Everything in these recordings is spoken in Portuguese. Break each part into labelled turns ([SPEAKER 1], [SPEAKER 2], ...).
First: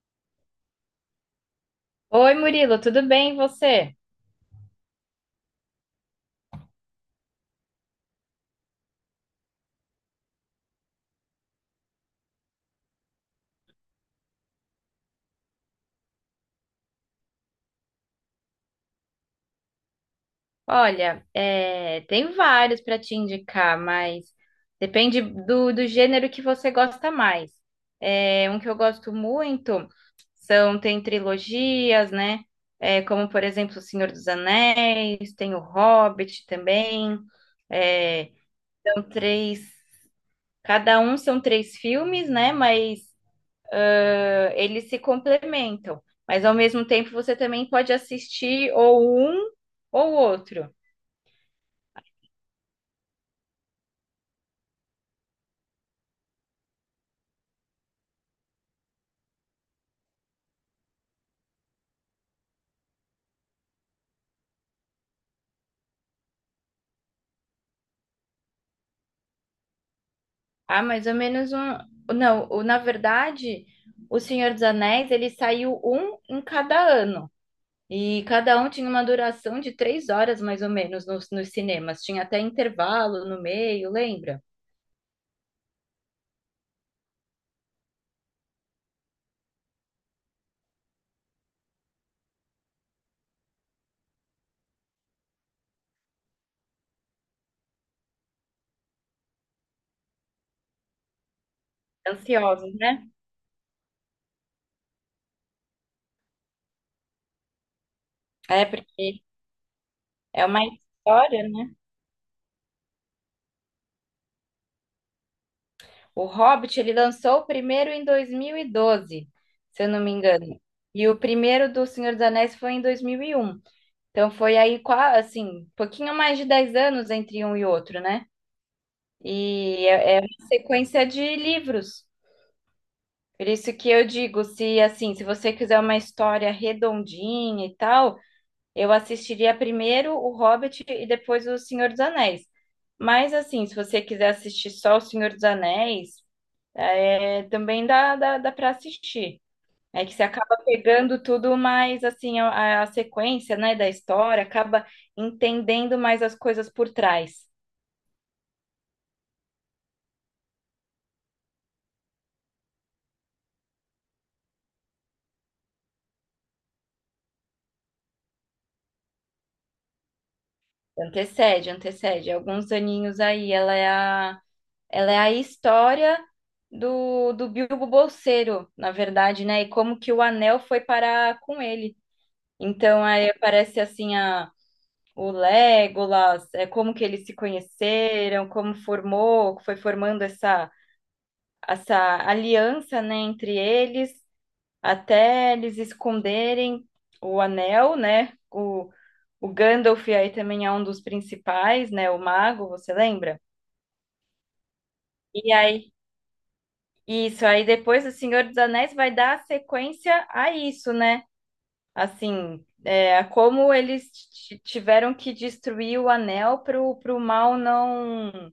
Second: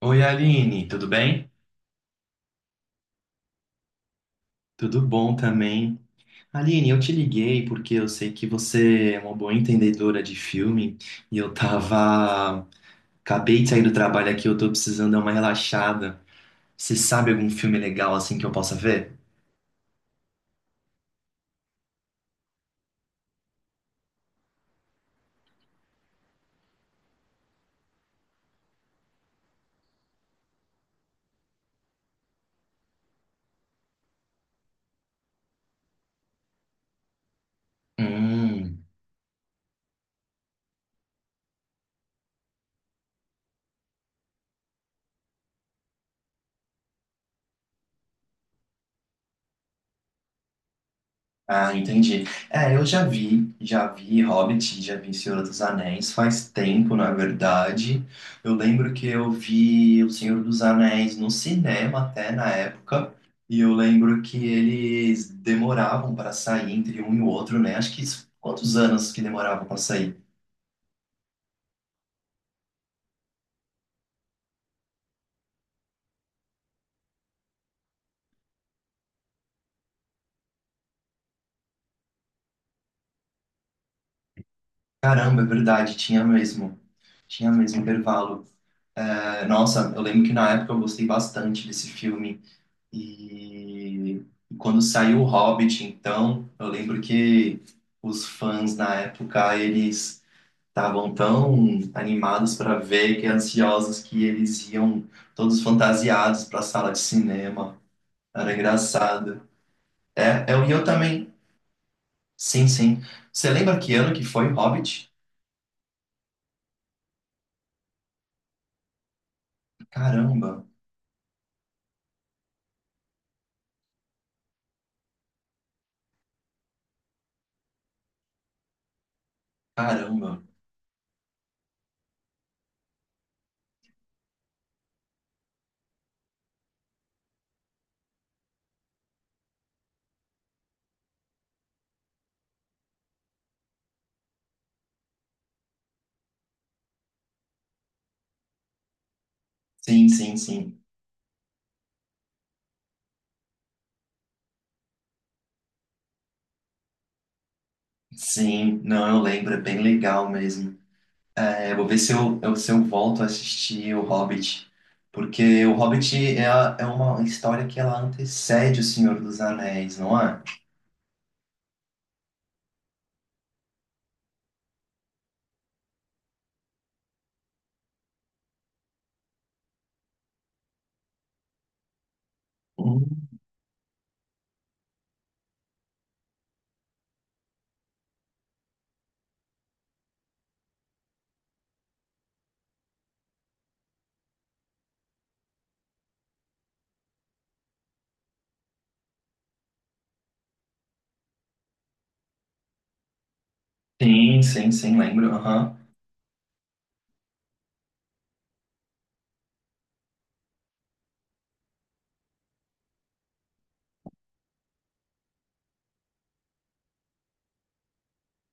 [SPEAKER 1] Oi, Aline, tudo bem?
[SPEAKER 2] Oi, Murilo, tudo bem? E você?
[SPEAKER 1] Tudo bom também. Aline, eu te liguei porque eu sei que você é uma boa entendedora de filme e eu tava. Acabei de sair do trabalho aqui, eu tô precisando dar uma relaxada. Você sabe algum filme legal assim que eu possa ver?
[SPEAKER 2] Olha, tem vários para te indicar, mas depende do gênero que você gosta mais. É, um que eu gosto muito são, tem trilogias, né? É, como, por exemplo, O Senhor dos Anéis, tem O Hobbit também. É,
[SPEAKER 1] Hum.
[SPEAKER 2] são três, cada um são três filmes, né? Mas eles se complementam. Mas ao mesmo tempo você também pode assistir ou um ou outro.
[SPEAKER 1] Ah, entendi. É, eu já vi Hobbit, já vi Senhor dos Anéis, faz tempo, na verdade. Eu lembro que eu vi O Senhor dos Anéis no cinema até na época, e eu lembro que eles demoravam para sair entre um e o outro, né? Acho que quantos anos que demoravam para sair?
[SPEAKER 2] Ah, mais ou menos um. Não, na verdade, O Senhor dos Anéis, ele saiu um em cada ano. E cada um tinha uma duração de 3 horas, mais ou menos, nos cinemas. Tinha até intervalo no meio, lembra?
[SPEAKER 1] Caramba, é verdade, tinha mesmo. Tinha mesmo intervalo. É, nossa, eu lembro que na época eu gostei bastante desse filme. E quando saiu o Hobbit, então, eu lembro que os fãs na época, eles estavam tão animados
[SPEAKER 2] Ansiosos,
[SPEAKER 1] para
[SPEAKER 2] né?
[SPEAKER 1] ver que ansiosos que eles iam todos fantasiados para a sala de cinema. Era
[SPEAKER 2] É, porque
[SPEAKER 1] engraçado.
[SPEAKER 2] é
[SPEAKER 1] É,
[SPEAKER 2] uma
[SPEAKER 1] e eu também.
[SPEAKER 2] história, né?
[SPEAKER 1] Sim, sim. Você lembra que ano que foi o Hobbit?
[SPEAKER 2] O Hobbit, ele lançou o primeiro em 2012, se eu não me engano.
[SPEAKER 1] Caramba,
[SPEAKER 2] E o primeiro do Senhor dos Anéis foi em 2001. Então foi aí, assim, pouquinho mais de 10 anos entre um e outro, né? E é
[SPEAKER 1] caramba.
[SPEAKER 2] uma sequência de livros. Por isso que eu digo, se assim, se você quiser uma história redondinha e tal, eu assistiria primeiro O Hobbit e depois O Senhor dos Anéis. Mas assim, se você quiser assistir só O Senhor dos Anéis, também dá, dá para assistir. É
[SPEAKER 1] Sim,
[SPEAKER 2] que você
[SPEAKER 1] sim,
[SPEAKER 2] acaba
[SPEAKER 1] sim.
[SPEAKER 2] pegando tudo mais assim, a sequência, né, da história, acaba entendendo mais as coisas por trás.
[SPEAKER 1] Sim, não, eu lembro, é bem legal mesmo. É, vou ver se se eu volto a assistir O Hobbit, porque O Hobbit é, é uma história que ela antecede O Senhor dos Anéis, não é?
[SPEAKER 2] Antecede, antecede. Alguns aninhos aí. Ela é a história do Bilbo Bolseiro, na verdade, né? E como que o anel foi parar com ele. Então,
[SPEAKER 1] Hum.
[SPEAKER 2] aí aparece assim a, o Legolas, como que eles se conheceram, como formou, foi formando essa aliança, né, entre eles, até eles esconderem o anel, né? O Gandalf aí também é um dos principais, né? O mago, você lembra?
[SPEAKER 1] Sim, sim, sim, lembro.
[SPEAKER 2] E
[SPEAKER 1] Aham.
[SPEAKER 2] aí, isso, aí depois o Senhor dos Anéis vai dar sequência a isso, né? Assim, é, a como eles tiveram que destruir o anel para o mal não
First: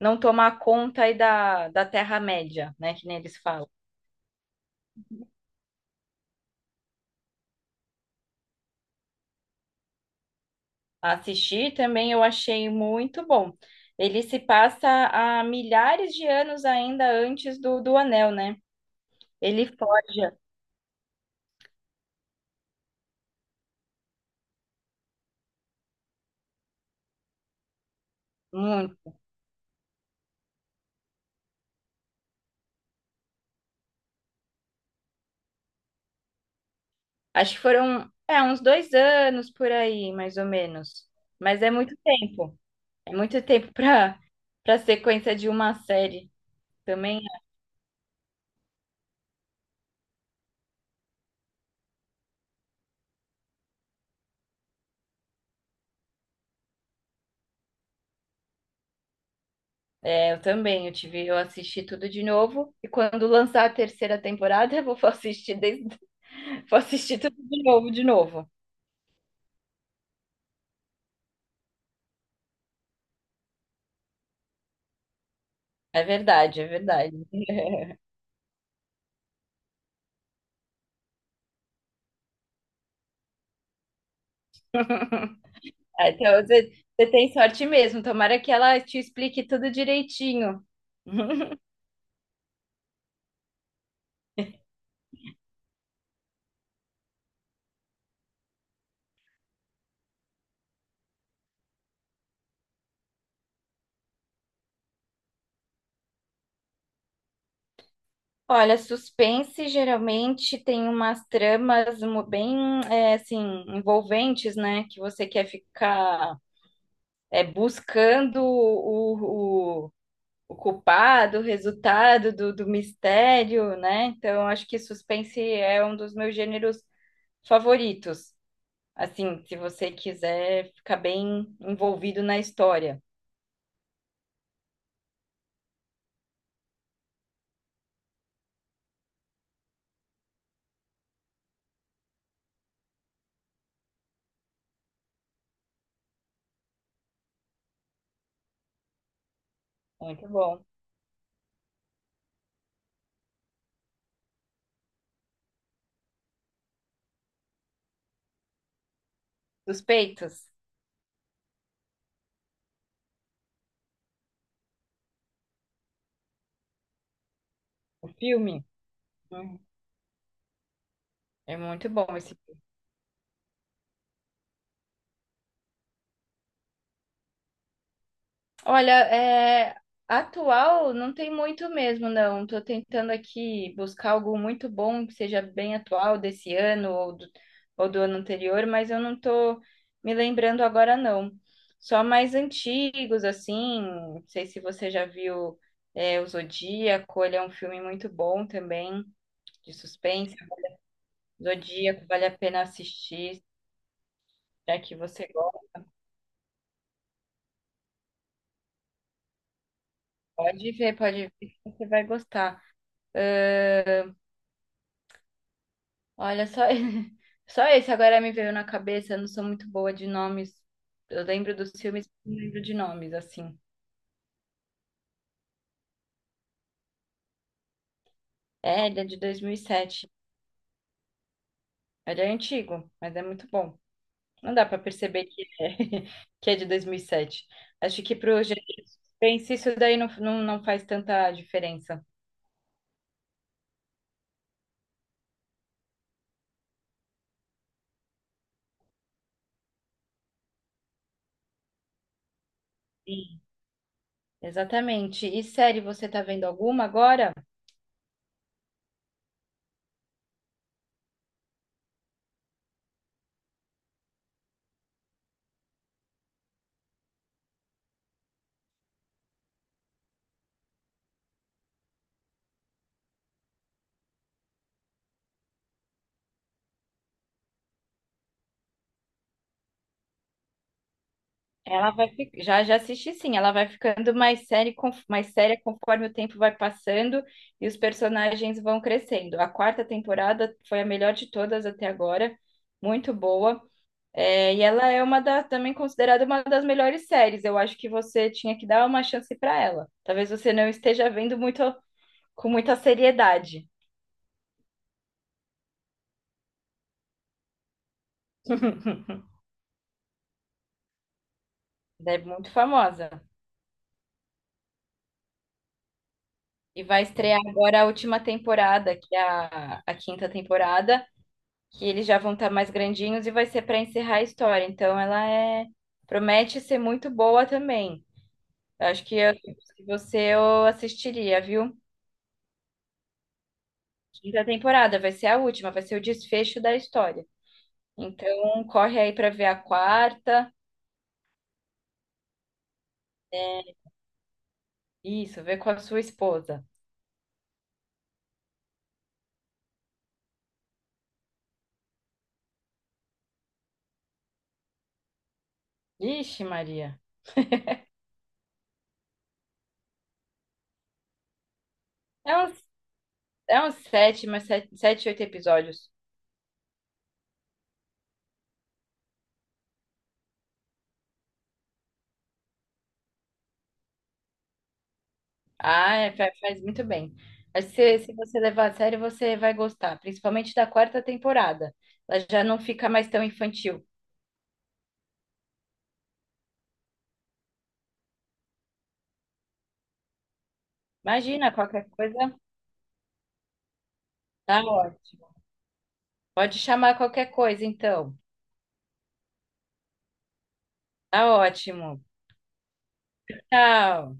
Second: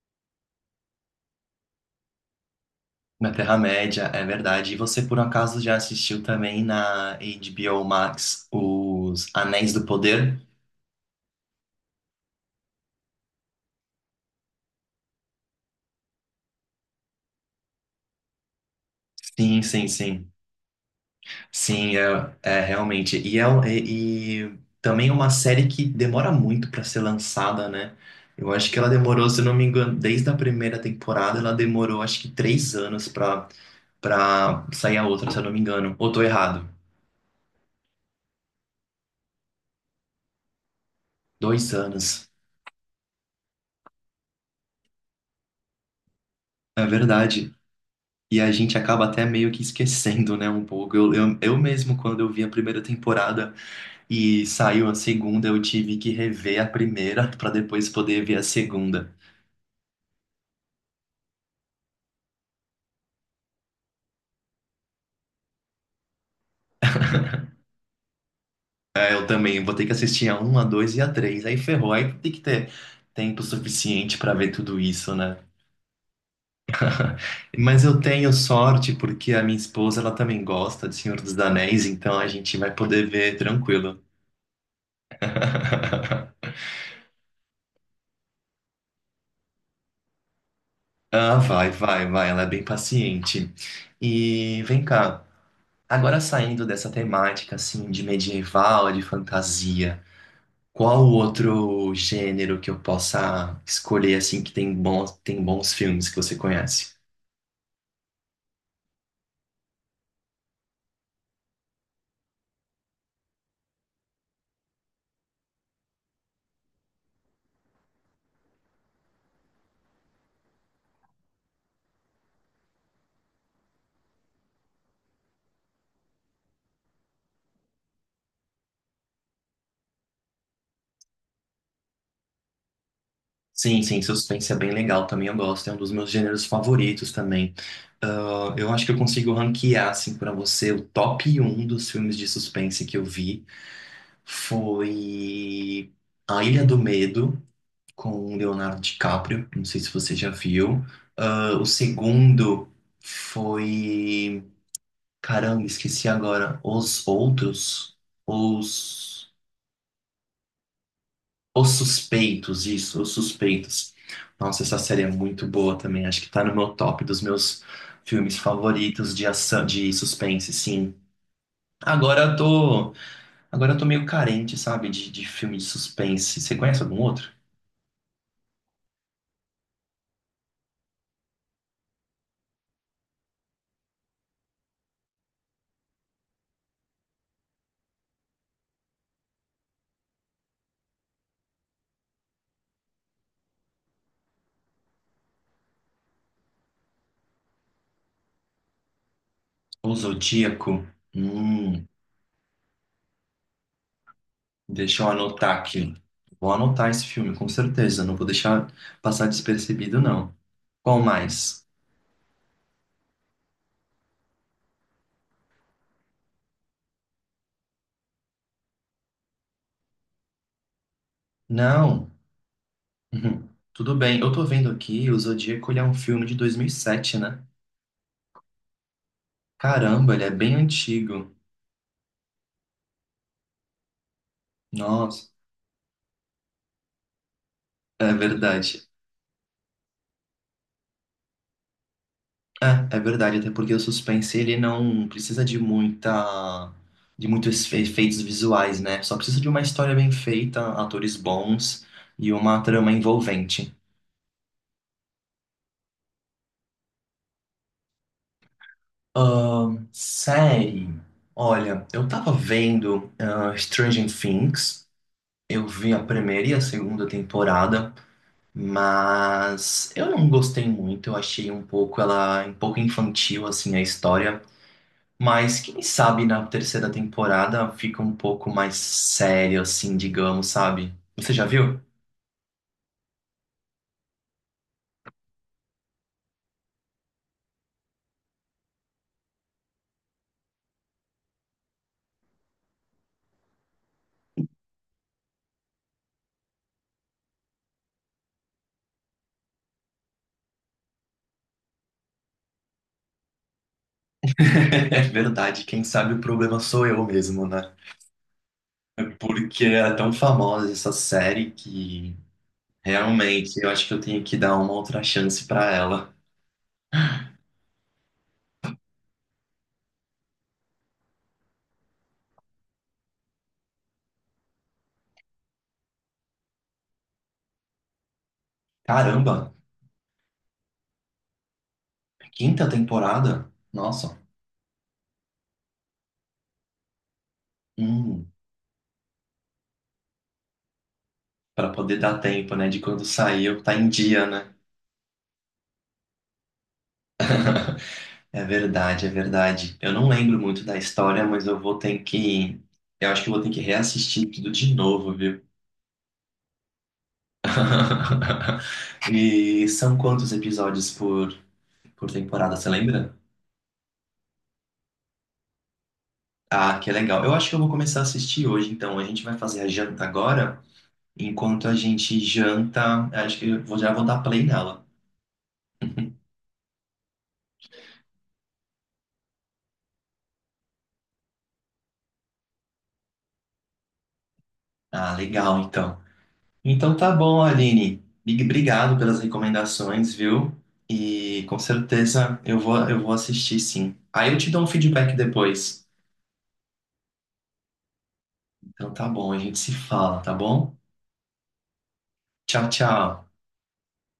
[SPEAKER 2] não tomar conta aí da Terra-média, né? Que nem
[SPEAKER 1] Na
[SPEAKER 2] eles falam.
[SPEAKER 1] Terra-média, é verdade. E você, por acaso, já assistiu também na HBO Max Os Anéis do Poder?
[SPEAKER 2] Assistir também eu achei muito bom. Ele se passa há milhares de anos ainda antes do anel, né?
[SPEAKER 1] Sim,
[SPEAKER 2] Ele
[SPEAKER 1] sim, sim.
[SPEAKER 2] forja.
[SPEAKER 1] Sim, é realmente. E, e também é uma série que demora muito para ser lançada, né? Eu acho que ela
[SPEAKER 2] Muito.
[SPEAKER 1] demorou, se eu não me engano, desde a primeira temporada, ela demorou acho que 3 anos para sair a outra, se eu não me engano. Ou tô errado?
[SPEAKER 2] Acho que foram, uns 2 anos por aí, mais ou menos. Mas é
[SPEAKER 1] Dois
[SPEAKER 2] muito
[SPEAKER 1] anos.
[SPEAKER 2] tempo. É muito tempo para para sequência de uma série.
[SPEAKER 1] É
[SPEAKER 2] Também,
[SPEAKER 1] verdade. E a gente acaba até meio que esquecendo, né, um pouco. Eu mesmo, quando eu vi a primeira temporada e saiu a segunda, eu tive que rever a primeira para depois poder ver a segunda.
[SPEAKER 2] é, eu também, eu assisti tudo de novo e quando lançar a terceira temporada, eu vou assistir desde, vou assistir tudo de novo, de novo.
[SPEAKER 1] Aí eu também vou ter que assistir a um, a 2 e a três. Aí ferrou, aí tem que ter tempo suficiente para ver tudo isso, né?
[SPEAKER 2] É verdade, é verdade.
[SPEAKER 1] Mas eu tenho sorte porque a minha esposa, ela também gosta de Senhor dos Anéis, então a gente vai poder ver tranquilo.
[SPEAKER 2] Ah, então, você, você tem sorte mesmo. Tomara que ela te explique tudo direitinho.
[SPEAKER 1] Ah, vai, vai, vai, ela é bem paciente. E vem cá, agora saindo dessa temática assim de medieval, de fantasia, qual o outro gênero que eu possa escolher assim que tem bons filmes que você conhece?
[SPEAKER 2] Olha, suspense geralmente tem umas tramas bem, assim, envolventes, né? Que você quer ficar buscando o culpado, o resultado do mistério, né? Então, acho que suspense é um dos meus gêneros favoritos. Assim, se você quiser ficar bem envolvido na história.
[SPEAKER 1] Sim, sim, suspense é bem legal também, eu gosto, é um dos meus gêneros favoritos também. Ah, eu acho que eu consigo ranquear, assim, pra você, o top um dos filmes de suspense que eu vi foi A Ilha do Medo, com o Leonardo DiCaprio, não sei se você
[SPEAKER 2] Muito
[SPEAKER 1] já
[SPEAKER 2] bom.
[SPEAKER 1] viu. Ah, o segundo foi, caramba, esqueci agora, Os Outros, Os...
[SPEAKER 2] Suspeitos,
[SPEAKER 1] Os Suspeitos, isso, Os Suspeitos. Nossa, essa série é muito boa também. Acho que tá no meu top dos meus
[SPEAKER 2] o
[SPEAKER 1] filmes
[SPEAKER 2] filme.
[SPEAKER 1] favoritos de
[SPEAKER 2] Hum,
[SPEAKER 1] ação, de suspense, sim.
[SPEAKER 2] É muito bom
[SPEAKER 1] Agora
[SPEAKER 2] esse.
[SPEAKER 1] eu tô, agora eu tô meio carente, sabe, de filme de suspense. Você conhece algum outro?
[SPEAKER 2] Olha, atual não tem muito mesmo, não. Tô tentando aqui buscar algo muito bom que seja bem atual desse ano ou do ano anterior, mas eu não tô me lembrando agora, não. Só mais antigos, assim. Não sei se você já viu O Zodíaco, ele é um filme muito bom também, de
[SPEAKER 1] O
[SPEAKER 2] suspense.
[SPEAKER 1] Zodíaco? Hum,
[SPEAKER 2] Zodíaco, vale a pena assistir, já que
[SPEAKER 1] deixa eu
[SPEAKER 2] você
[SPEAKER 1] anotar
[SPEAKER 2] gosta.
[SPEAKER 1] aqui. Vou anotar esse filme, com certeza. Não vou deixar passar despercebido, não. Qual
[SPEAKER 2] Pode ver, que
[SPEAKER 1] mais?
[SPEAKER 2] você vai gostar. Olha, só, só esse agora me veio na cabeça. Eu não sou muito boa de nomes. Eu lembro dos filmes,
[SPEAKER 1] Não.
[SPEAKER 2] mas não lembro de nomes,
[SPEAKER 1] Uhum.
[SPEAKER 2] assim.
[SPEAKER 1] Tudo bem. Eu tô vendo aqui, o Zodíaco, ele é um filme de 2007, né?
[SPEAKER 2] É, ele é de 2007.
[SPEAKER 1] Caramba, ele é bem antigo.
[SPEAKER 2] Ele é antigo, mas é muito bom. Não dá pra perceber
[SPEAKER 1] Nossa,
[SPEAKER 2] que é, que é de 2007. Acho
[SPEAKER 1] é
[SPEAKER 2] que pro gênero de
[SPEAKER 1] verdade.
[SPEAKER 2] suspense, isso daí não, não faz tanta diferença.
[SPEAKER 1] É, é verdade, até porque o suspense ele não precisa de muita de muitos efeitos visuais, né? Só precisa de uma história bem feita, atores bons e uma trama
[SPEAKER 2] Sim.
[SPEAKER 1] envolvente.
[SPEAKER 2] Exatamente. E série, você tá vendo alguma agora?
[SPEAKER 1] Série. Olha, eu tava vendo Stranger Things. Eu vi a primeira e a segunda temporada, mas eu não gostei muito. Eu achei um pouco ela um pouco infantil assim a história. Mas quem sabe na terceira temporada fica um pouco mais sério, assim, digamos, sabe? Você já viu?
[SPEAKER 2] Já já assisti, sim, ela vai ficando mais séria mais séria conforme o tempo vai passando e os personagens vão crescendo. A quarta temporada foi a melhor de todas até agora, muito boa. E ela é uma da, também considerada uma das melhores séries. Eu acho que você tinha que dar uma chance para ela. Talvez você não esteja vendo muito com muita seriedade.
[SPEAKER 1] É verdade, quem sabe o problema sou eu mesmo, né? É. Porque é tão famosa essa série que
[SPEAKER 2] Ela é muito famosa.
[SPEAKER 1] realmente eu acho que eu tenho que dar uma outra chance pra ela.
[SPEAKER 2] E vai estrear agora a última temporada, que é a quinta temporada, que eles já vão estar mais grandinhos e vai ser para encerrar a história. Então ela é promete ser muito boa também. Eu acho que
[SPEAKER 1] Caramba,
[SPEAKER 2] se você, eu assistiria, viu?
[SPEAKER 1] quinta temporada? Nossa.
[SPEAKER 2] Quinta temporada vai ser a última, vai ser o desfecho da história.
[SPEAKER 1] hum,
[SPEAKER 2] Então corre aí para ver a quarta.
[SPEAKER 1] Para poder dar tempo, né, de quando sair eu tá em dia, né?
[SPEAKER 2] Isso, vê com a sua esposa.
[SPEAKER 1] É verdade, é verdade. Eu não lembro muito da história, mas eu vou ter que. Eu acho que eu vou ter que reassistir tudo de novo, viu?
[SPEAKER 2] Ixi, Maria.
[SPEAKER 1] E são quantos episódios por
[SPEAKER 2] É
[SPEAKER 1] temporada,
[SPEAKER 2] uns,
[SPEAKER 1] você lembra?
[SPEAKER 2] é uns sete, mas oito episódios.
[SPEAKER 1] Ah, que legal. Eu acho que eu vou começar a assistir hoje, então. A gente vai fazer a janta agora. Enquanto a gente janta, acho que já vou dar play nela.
[SPEAKER 2] Ah, faz muito bem. Acho que se você levar a sério, você vai gostar, principalmente da quarta temporada. Ela já não fica mais tão infantil.
[SPEAKER 1] Ah, legal, então. Então tá bom, Aline. Obrigado pelas recomendações, viu? E
[SPEAKER 2] Imagina,
[SPEAKER 1] com
[SPEAKER 2] qualquer coisa,
[SPEAKER 1] certeza eu vou assistir sim. Aí eu te dou
[SPEAKER 2] tá
[SPEAKER 1] um feedback
[SPEAKER 2] ótimo.
[SPEAKER 1] depois.
[SPEAKER 2] Pode chamar qualquer coisa, então.
[SPEAKER 1] Então tá bom, a gente se fala, tá bom?
[SPEAKER 2] Tá ótimo.
[SPEAKER 1] Tchau, tchau.
[SPEAKER 2] Tchau.